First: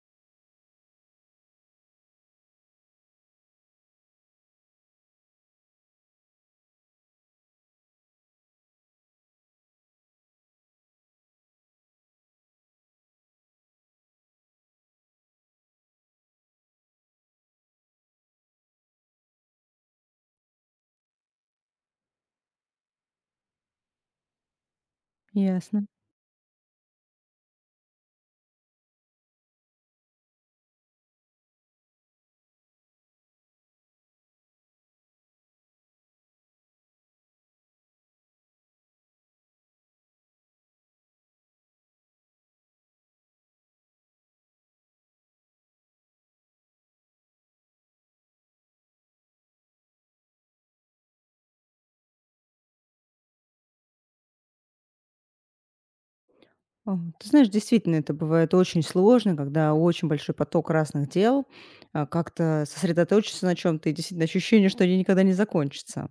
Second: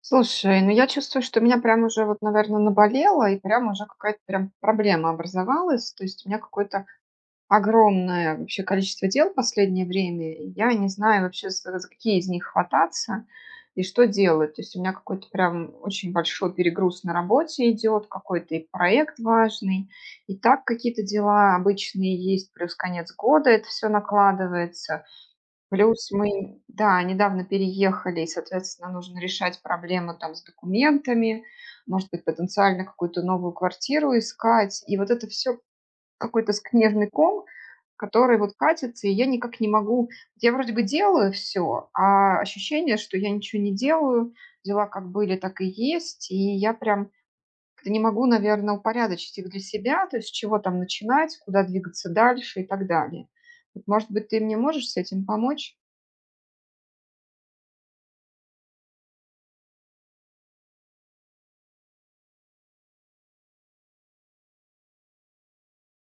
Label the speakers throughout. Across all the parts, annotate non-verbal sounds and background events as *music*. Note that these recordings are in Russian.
Speaker 1: Слушай, ну я чувствую, что у меня прям уже вот, наверное, наболело, и прям уже какая-то прям проблема образовалась. То есть у меня какое-то огромное вообще количество дел в последнее время. Я не знаю вообще, за какие из них хвататься и что делать. То есть у меня какой-то прям очень большой перегруз на работе идет, какой-то и проект важный, и так какие-то дела обычные есть, плюс конец года это все накладывается.
Speaker 2: Ясно.
Speaker 1: Плюс мы, да, недавно переехали, и, соответственно, нужно решать проблемы там с документами, может быть, потенциально какую-то новую квартиру искать. И вот это все какой-то скнежный ком, который вот катится, и я никак не могу. Я вроде бы делаю все, а ощущение, что я ничего не делаю, дела как были, так и есть, и я прям как-то не могу, наверное, упорядочить их для себя, то есть с чего там начинать, куда двигаться дальше и так далее. Вот, может быть, ты мне можешь с этим помочь?
Speaker 2: Ты знаешь, действительно, это бывает очень сложно, когда очень большой поток разных дел, как-то сосредоточиться на чем то и действительно ощущение, что они никогда не закончатся.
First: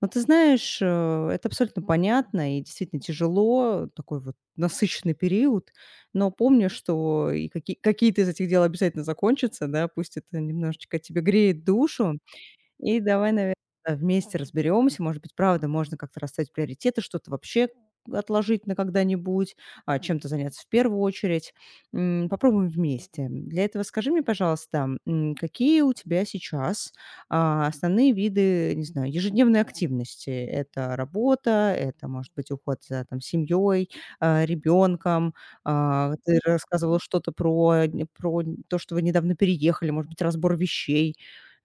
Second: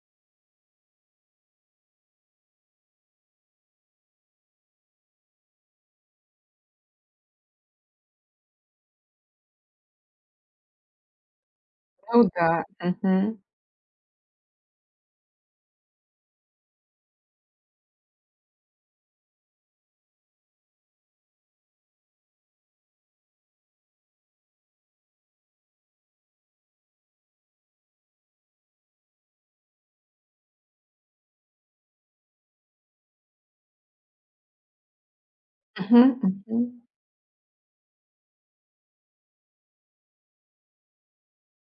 Speaker 2: Но ты знаешь, это абсолютно понятно и действительно тяжело, такой вот насыщенный период, но помни, что и какие-то из этих дел обязательно закончатся, да, пусть это немножечко тебе греет
Speaker 1: Ну
Speaker 2: душу.
Speaker 1: да.
Speaker 2: И
Speaker 1: Мгм.
Speaker 2: давай, наверное, вместе разберемся. Может быть, правда, можно как-то расставить приоритеты, что-то вообще отложить на когда-нибудь, чем-то заняться в первую очередь. М, Попробуем вместе. Для этого скажи мне, пожалуйста, какие у тебя сейчас основные виды, не знаю, ежедневной активности? Это работа, это, может быть, уход за там, семьей, ребенком.
Speaker 1: Мгм.
Speaker 2: А, Ты
Speaker 1: Мгм.
Speaker 2: рассказывала что-то про, то, что вы недавно переехали, может быть, разбор вещей.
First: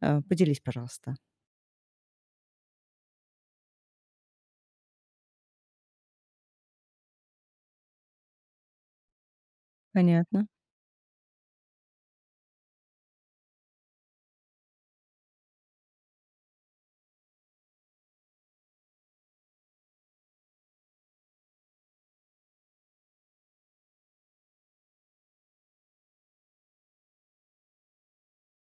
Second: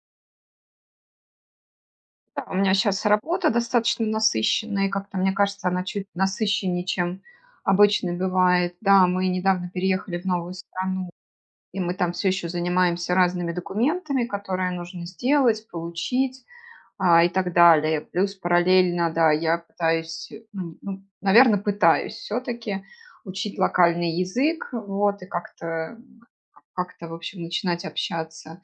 Speaker 2: Э, Поделись, пожалуйста.
Speaker 1: Да, у меня сейчас работа достаточно насыщенная, и как-то, мне кажется, она чуть насыщеннее, чем обычно бывает. Да, мы недавно переехали в
Speaker 2: Понятно.
Speaker 1: новую страну, и мы там все еще занимаемся разными документами, которые нужно сделать, получить, и так далее. Плюс параллельно, да, я пытаюсь, наверное, пытаюсь все таки учить локальный язык, вот, и как-то, в общем, начинать общаться.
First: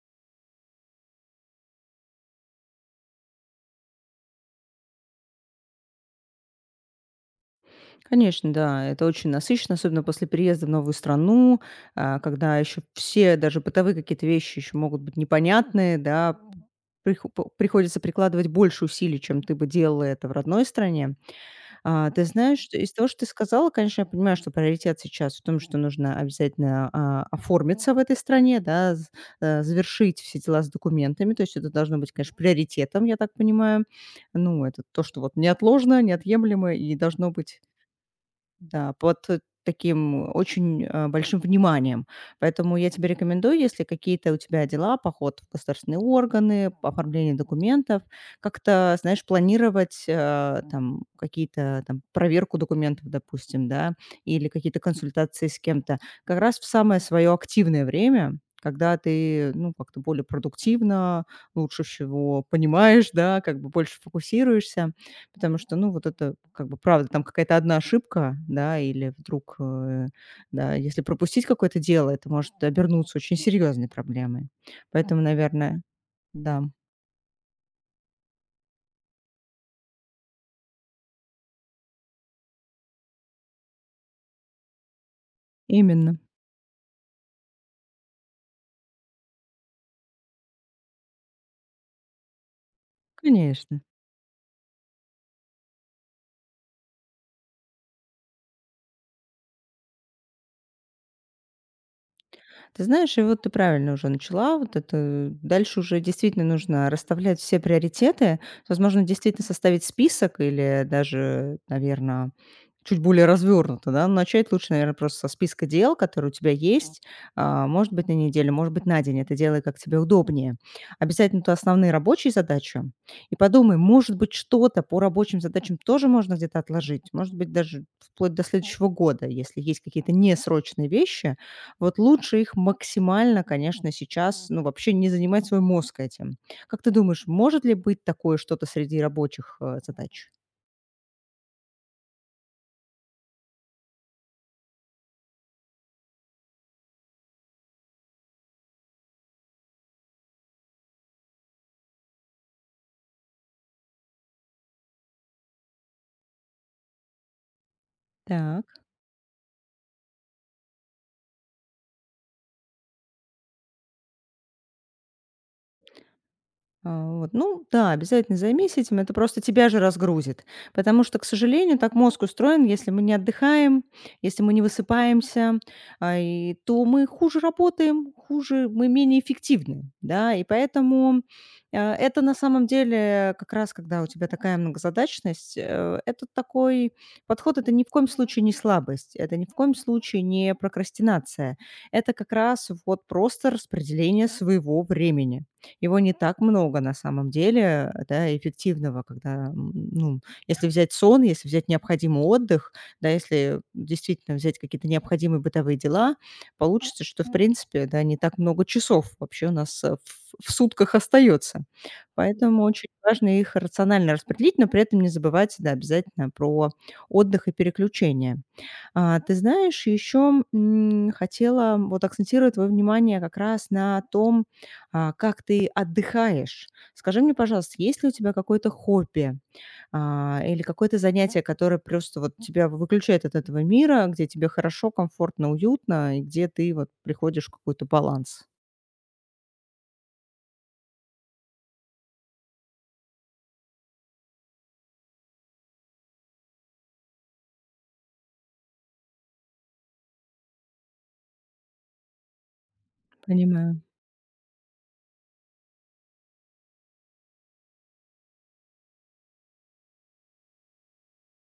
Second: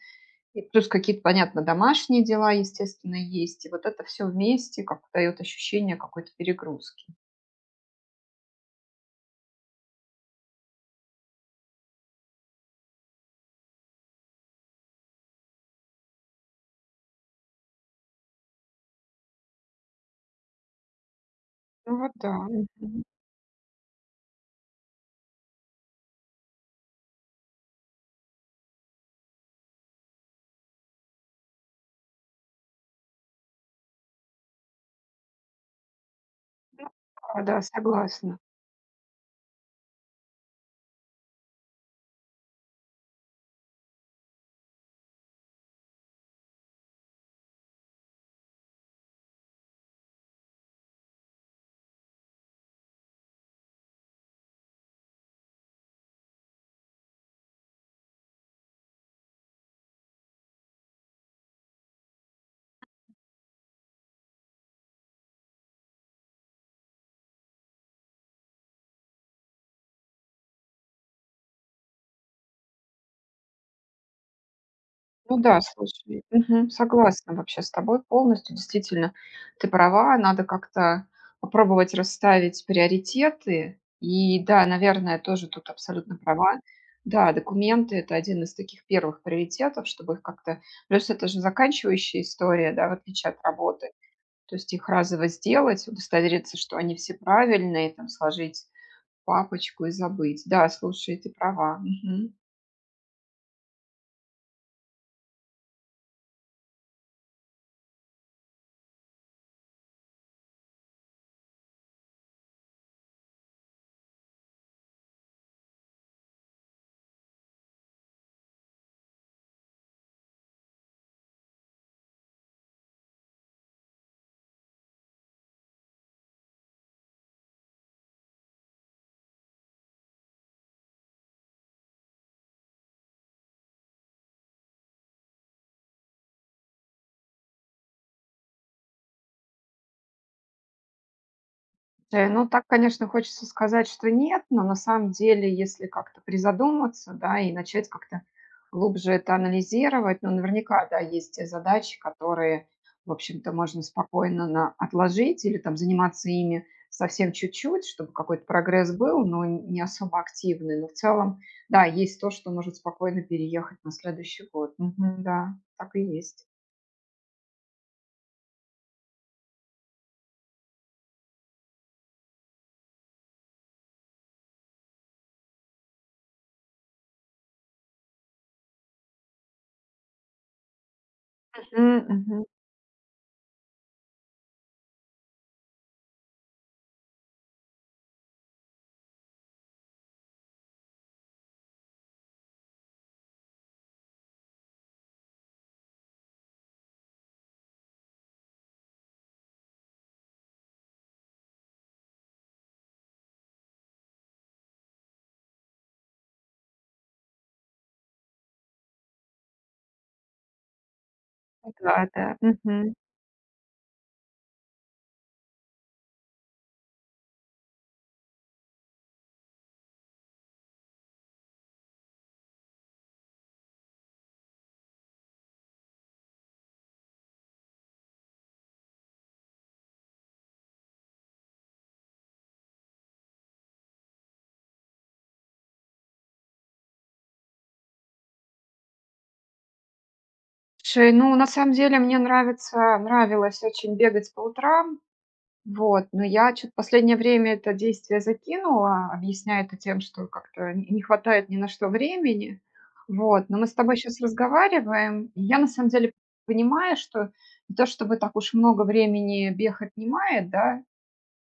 Speaker 1: И плюс какие-то, понятно, домашние дела, естественно, есть. И вот это все вместе как дает ощущение какой-то перегрузки.
Speaker 2: Конечно, да, это очень насыщенно, особенно после переезда в новую страну, когда еще все, даже бытовые какие-то вещи еще могут быть непонятные, да, приходится прикладывать больше усилий, чем ты бы делала это в родной стране.
Speaker 1: Ну вот
Speaker 2: Ты
Speaker 1: да.
Speaker 2: знаешь, что из
Speaker 1: Мгм.
Speaker 2: того, что ты сказала, конечно, я понимаю, что приоритет сейчас в том, что нужно обязательно оформиться в этой стране, да, завершить все дела с документами, то есть это должно быть, конечно, приоритетом, я так понимаю. Ну, это то, что вот неотложно, неотъемлемо
Speaker 1: Ну
Speaker 2: и должно
Speaker 1: да,
Speaker 2: быть.
Speaker 1: да, согласна.
Speaker 2: Да, под таким очень, большим вниманием. Поэтому я тебе рекомендую, если какие-то у тебя дела, поход в государственные органы, оформление документов, как-то, знаешь, планировать, там какие-то там проверку документов, допустим, да, или какие-то консультации с кем-то как раз в самое свое активное время, когда ты, ну, как-то более продуктивно, лучше всего понимаешь, да, как бы больше фокусируешься. Потому что, ну, вот это, как бы, правда, там какая-то одна ошибка, да, или вдруг, да, если пропустить какое-то дело, это может обернуться очень серьезной проблемой. Поэтому,
Speaker 1: Ну да,
Speaker 2: наверное,
Speaker 1: слушай,
Speaker 2: да,
Speaker 1: мгм, согласна вообще с тобой полностью. Действительно, ты права, надо как-то попробовать расставить приоритеты. И да, наверное, тоже тут абсолютно
Speaker 2: именно,
Speaker 1: права. Да, документы- это один из таких первых приоритетов, чтобы их как-то плюс это же заканчивающая история, да, в отличие от
Speaker 2: конечно.
Speaker 1: работы. То есть их разово сделать, удостовериться, что они все правильные, там сложить папочку и забыть. Да, слушай, ты права. Мгм.
Speaker 2: Ты знаешь, и вот ты правильно уже начала. Вот это дальше уже действительно нужно расставлять все приоритеты. Возможно, действительно составить список или даже, наверное, чуть более развернуто, да. но Начать лучше, наверное, просто со списка дел, которые у тебя есть. А, может быть, на неделю, может быть, на день. Это делай, как тебе удобнее. Обязательно то основные рабочие задачи. И подумай, может быть, что-то по рабочим задачам тоже можно где-то отложить. Может быть, даже вплоть до следующего года, если есть какие-то несрочные вещи, вот лучше их максимально, конечно, сейчас, ну, вообще не занимать свой мозг этим. Как ты думаешь, может ли быть такое что-то среди рабочих, задач?
Speaker 1: Ну, так, конечно, хочется сказать, что нет, но на самом деле, если как-то призадуматься, да, и начать как-то глубже это анализировать, ну, наверняка, да, есть те задачи, которые, в общем-то, можно спокойно на отложить или там заниматься ими совсем чуть-чуть, чтобы какой-то
Speaker 2: Так.
Speaker 1: прогресс был, но не особо активный. Но в целом, да, есть то, что может спокойно переехать на следующий год. Мгм, да, так и есть.
Speaker 2: А, вот. Ну да, обязательно займись этим, это просто тебя же разгрузит. Потому что, к сожалению, так мозг устроен, если мы не отдыхаем, если мы не высыпаемся, то мы хуже работаем, хуже, мы менее эффективны, да, и поэтому
Speaker 1: Мгм,
Speaker 2: это на
Speaker 1: мгм.
Speaker 2: самом деле как раз, когда у тебя такая многозадачность, это такой подход, это ни в коем случае не слабость, это ни в коем случае не прокрастинация, это как раз вот просто распределение своего времени. Его не так много на самом деле, да, эффективного, когда, ну, если взять сон, если взять необходимый отдых, да, если действительно взять какие-то необходимые бытовые дела, получится, что, в принципе, да, не так много часов вообще у нас в сутках остается.
Speaker 1: Да, да.
Speaker 2: Поэтому очень
Speaker 1: Мгм.
Speaker 2: важно их рационально распределить, но при этом не забывать, да, обязательно про отдых и переключение. Ты знаешь, еще хотела вот акцентировать твое внимание как раз на том, как ты отдыхаешь. Скажи мне, пожалуйста, есть ли у тебя какое-то хобби, или какое-то занятие, которое просто вот тебя выключает от этого мира, где тебе хорошо, комфортно, уютно и где ты вот приходишь в какой-то баланс?
Speaker 1: Слушай, ну, на самом деле мне нравится нравилось очень бегать по утрам, вот, но я что то последнее время это действие закинула, объясняя это тем, что как-то н не хватает ни на что времени. Вот, но мы с
Speaker 2: Понимаю,
Speaker 1: тобой сейчас разговариваем, и я на самом деле понимаю, что не то чтобы так уж много времени бег отнимает, да.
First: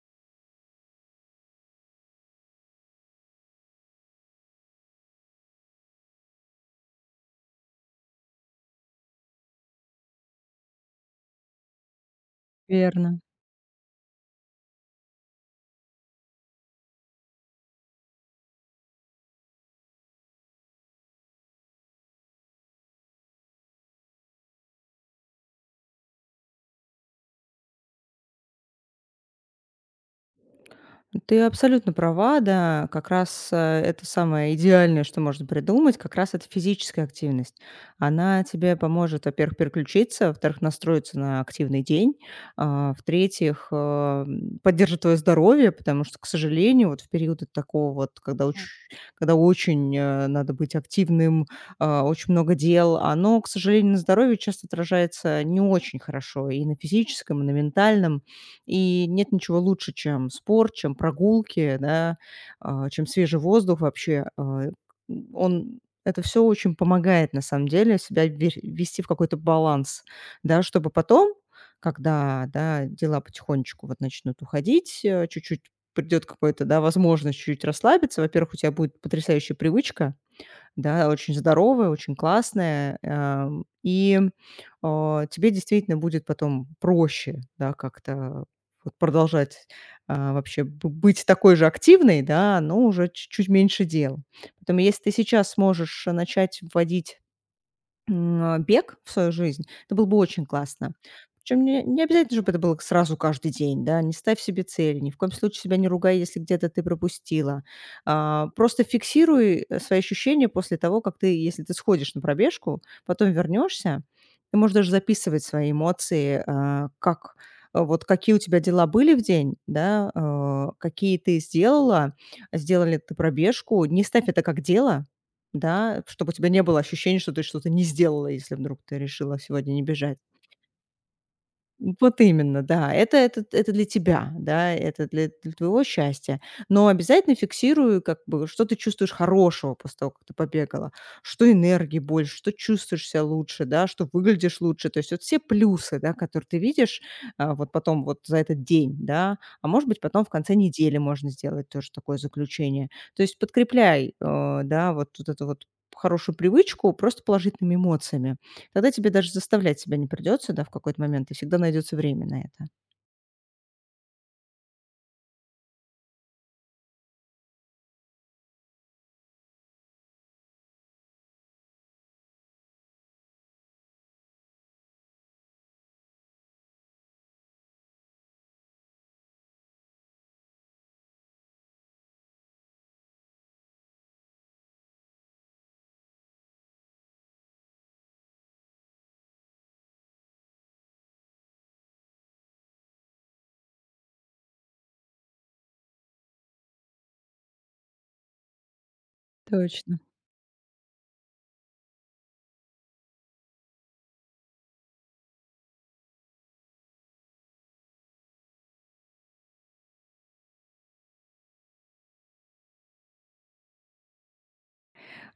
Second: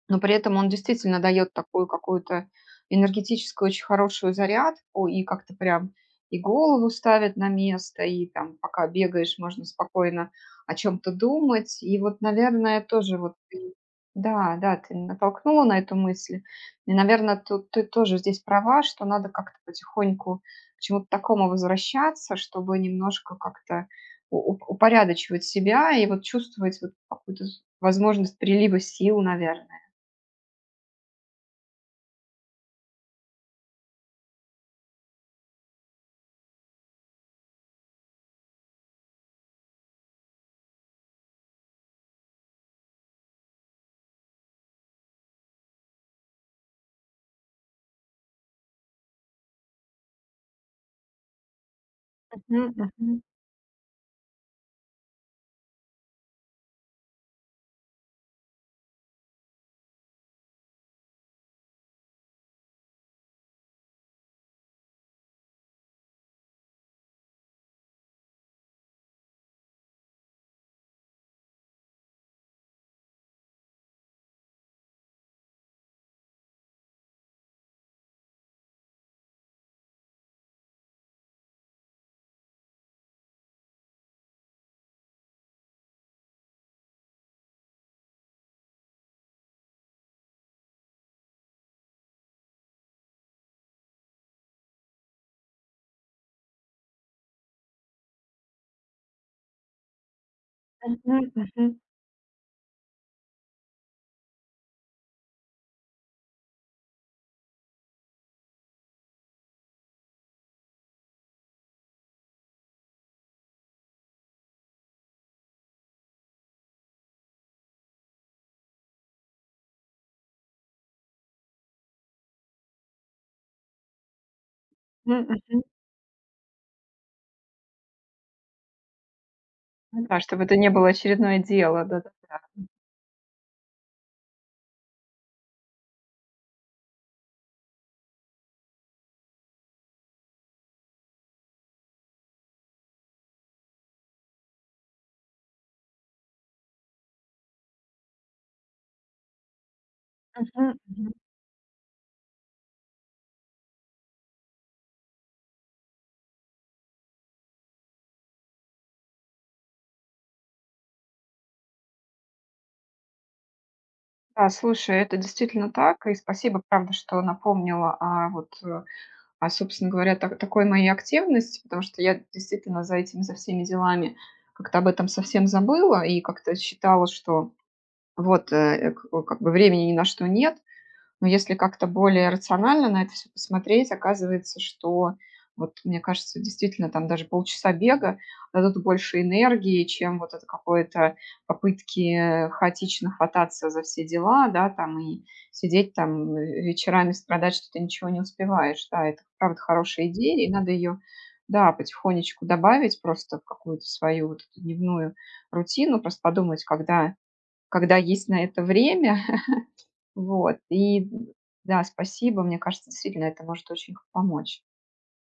Speaker 1: Но при этом он действительно дает такую какую-то энергетическую, очень хорошую зарядку, и как-то прям и голову ставит на место, и там, пока бегаешь, можно спокойно о чем-то думать. И вот, наверное,
Speaker 2: верно.
Speaker 1: да, да, ты натолкнула на эту мысль. И, наверное, тут ты тоже здесь права, что надо как-то потихоньку к чему-то такому возвращаться, чтобы немножко как-то упорядочивать себя и вот чувствовать вот какую-то возможность прилива сил, наверное.
Speaker 2: Ты абсолютно права, да. Как раз, это самое идеальное, что можно придумать, как раз это физическая активность. Она тебе поможет, во-первых, переключиться, во-вторых, настроиться на активный день, в-третьих, поддержит твое здоровье, потому что, к сожалению, вот в периоды такого вот, когда оч Да. Когда очень, надо быть активным, очень много
Speaker 1: Мгм,
Speaker 2: дел,
Speaker 1: мгм,
Speaker 2: оно, к сожалению, на здоровье часто отражается не очень хорошо и на физическом, и на ментальном. И нет ничего лучше, чем спорт, чем прогулки, да, чем свежий воздух вообще. Он это все очень помогает, на самом деле, себя ве ввести в какой-то баланс, да, чтобы потом, когда, да, дела потихонечку вот начнут уходить, чуть-чуть придет какой-то, да, возможность чуть-чуть расслабиться. Во-первых, у тебя будет потрясающая привычка, да, очень здоровая, очень классная, тебе действительно будет потом проще, да, как-то вот продолжать, вообще бы быть такой же активной, да, но уже чуть-чуть меньше дел. Поэтому если ты сейчас сможешь начать вводить бег в свою жизнь, это было бы очень классно.
Speaker 1: мгм,
Speaker 2: Причем
Speaker 1: мгм,
Speaker 2: не обязательно, чтобы это было сразу каждый день, да, не ставь себе цели, ни в коем случае себя не ругай, если где-то ты пропустила. Просто фиксируй свои ощущения после того, как ты, если ты сходишь на пробежку, потом вернешься, ты можешь даже записывать свои эмоции, как вот какие у тебя дела были в день, да, какие ты сделала, сделали ты пробежку, не ставь это как дело,
Speaker 1: мгм, мгм.
Speaker 2: да, чтобы у тебя не было ощущения, что ты что-то не сделала, если вдруг ты решила сегодня не
Speaker 1: Ну
Speaker 2: бежать.
Speaker 1: да, чтобы это не было очередное дело,
Speaker 2: Вот
Speaker 1: да-да-да.
Speaker 2: именно, да. Это для тебя, да, это для твоего счастья. Но обязательно фиксирую, как бы, что ты чувствуешь хорошего после того, как ты побегала. Что энергии больше, что чувствуешь себя лучше, да, что выглядишь лучше. То есть вот все плюсы, да, которые ты видишь, вот потом вот за этот день, да. А может быть, потом в конце
Speaker 1: Мгм,
Speaker 2: недели
Speaker 1: мгм.
Speaker 2: можно сделать тоже такое заключение. То есть подкрепляй, да, вот эту вот хорошую привычку просто положительными эмоциями. Тогда тебе даже заставлять себя не придется, да, в какой-то момент, и всегда найдется время на это.
Speaker 1: Да, слушай, это действительно так, и спасибо, правда, что напомнила о вот, о, собственно говоря, так такой моей активности, потому что я действительно за этими, за всеми делами как-то об этом совсем забыла и как-то считала, что вот, к как бы времени ни на что нет. Но если как-то более рационально на это все посмотреть, оказывается, что вот, мне кажется, действительно, там даже полчаса бега дадут больше энергии, чем вот это какое-то попытки хаотично хвататься за все дела, да, там, и сидеть там ве вечерами страдать, что ты ничего не успеваешь. Да, это правда
Speaker 2: Точно.
Speaker 1: хорошая идея, и надо ее, да, потихонечку добавить просто в какую-то свою вот эту дневную рутину. Просто подумать, когда есть на это время, вот, и да, спасибо. Мне кажется, действительно, это может очень помочь.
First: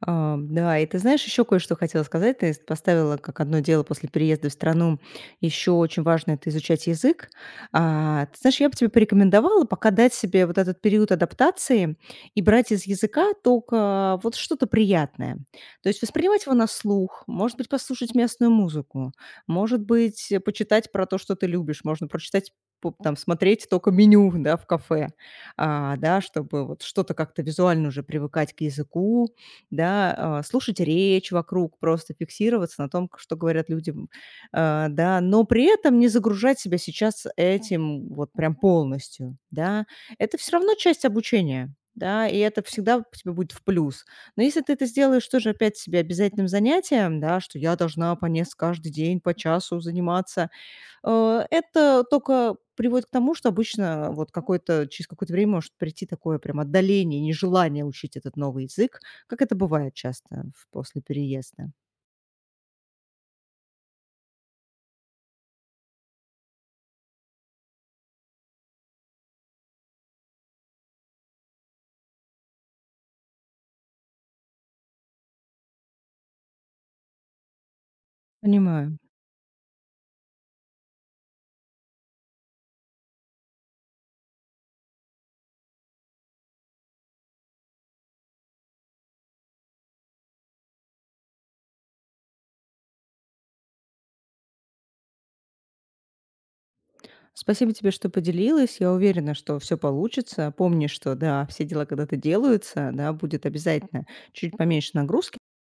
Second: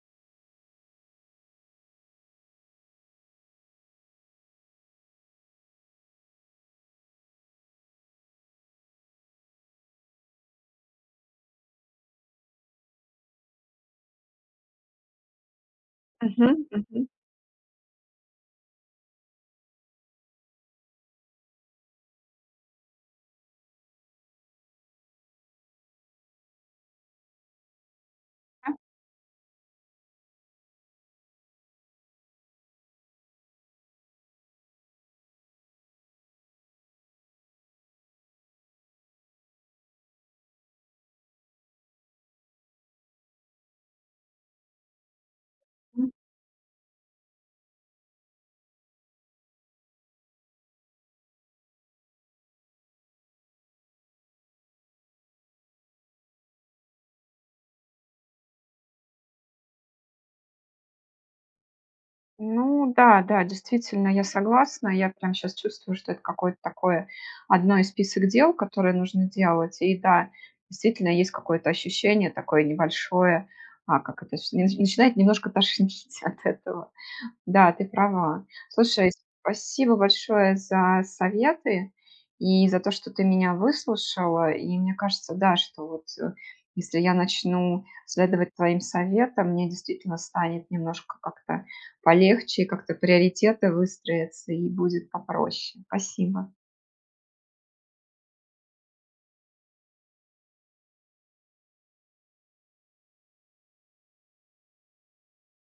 Speaker 2: Да, и ты знаешь, еще кое-что хотела сказать. Ты с поставила как одно дело после переезда в страну, еще очень важно — это изучать язык. Ты знаешь, я бы тебе порекомендовала пока дать себе вот этот период адаптации и брать из языка только вот что-то приятное. То есть воспринимать его
Speaker 1: Мгм,
Speaker 2: на
Speaker 1: мгм.
Speaker 2: слух, может быть, послушать местную музыку, может быть, почитать про то, что ты любишь, можно прочитать по там смотреть только меню, да, в кафе, да, чтобы вот что-то как-то визуально уже привыкать к
Speaker 1: Да,
Speaker 2: языку, да, слушать речь вокруг, просто фиксироваться на том, что говорят люди, да, но при этом не загружать себя сейчас этим вот прям полностью, да. Это все равно часть обучения, да, и это всегда тебе будет в плюс. Но если ты это сделаешь тоже опять себе
Speaker 1: м.
Speaker 2: обязательным занятием, да, что я должна по несколько каждый день по часу заниматься, это только приводит к тому, что обычно вот какое-то через какое-то время может прийти такое прям отдаление, нежелание учить этот новый язык, как это бывает часто в после переезда.
Speaker 1: Ну да, да, действительно, я согласна. Я прям сейчас чувствую, что это какое-то такое одно из список дел, которые нужно делать. И да, действительно, есть какое-то ощущение такое небольшое, а, как это, начинает немножко тошнить *laughs* от этого. Да, ты права.
Speaker 2: Понимаю.
Speaker 1: Слушай, спасибо большое за советы и за то, что ты меня выслушала. И мне кажется, да, что вот если я начну следовать твоим советам, мне действительно станет немножко как-то полегче, и как-то приоритеты выстроятся и будет попроще. Спасибо.
Speaker 2: Спасибо тебе, что поделилась. Я уверена, что все получится. Помни, что да, все дела когда-то делаются, да, будет обязательно чуть поменьше нагрузки.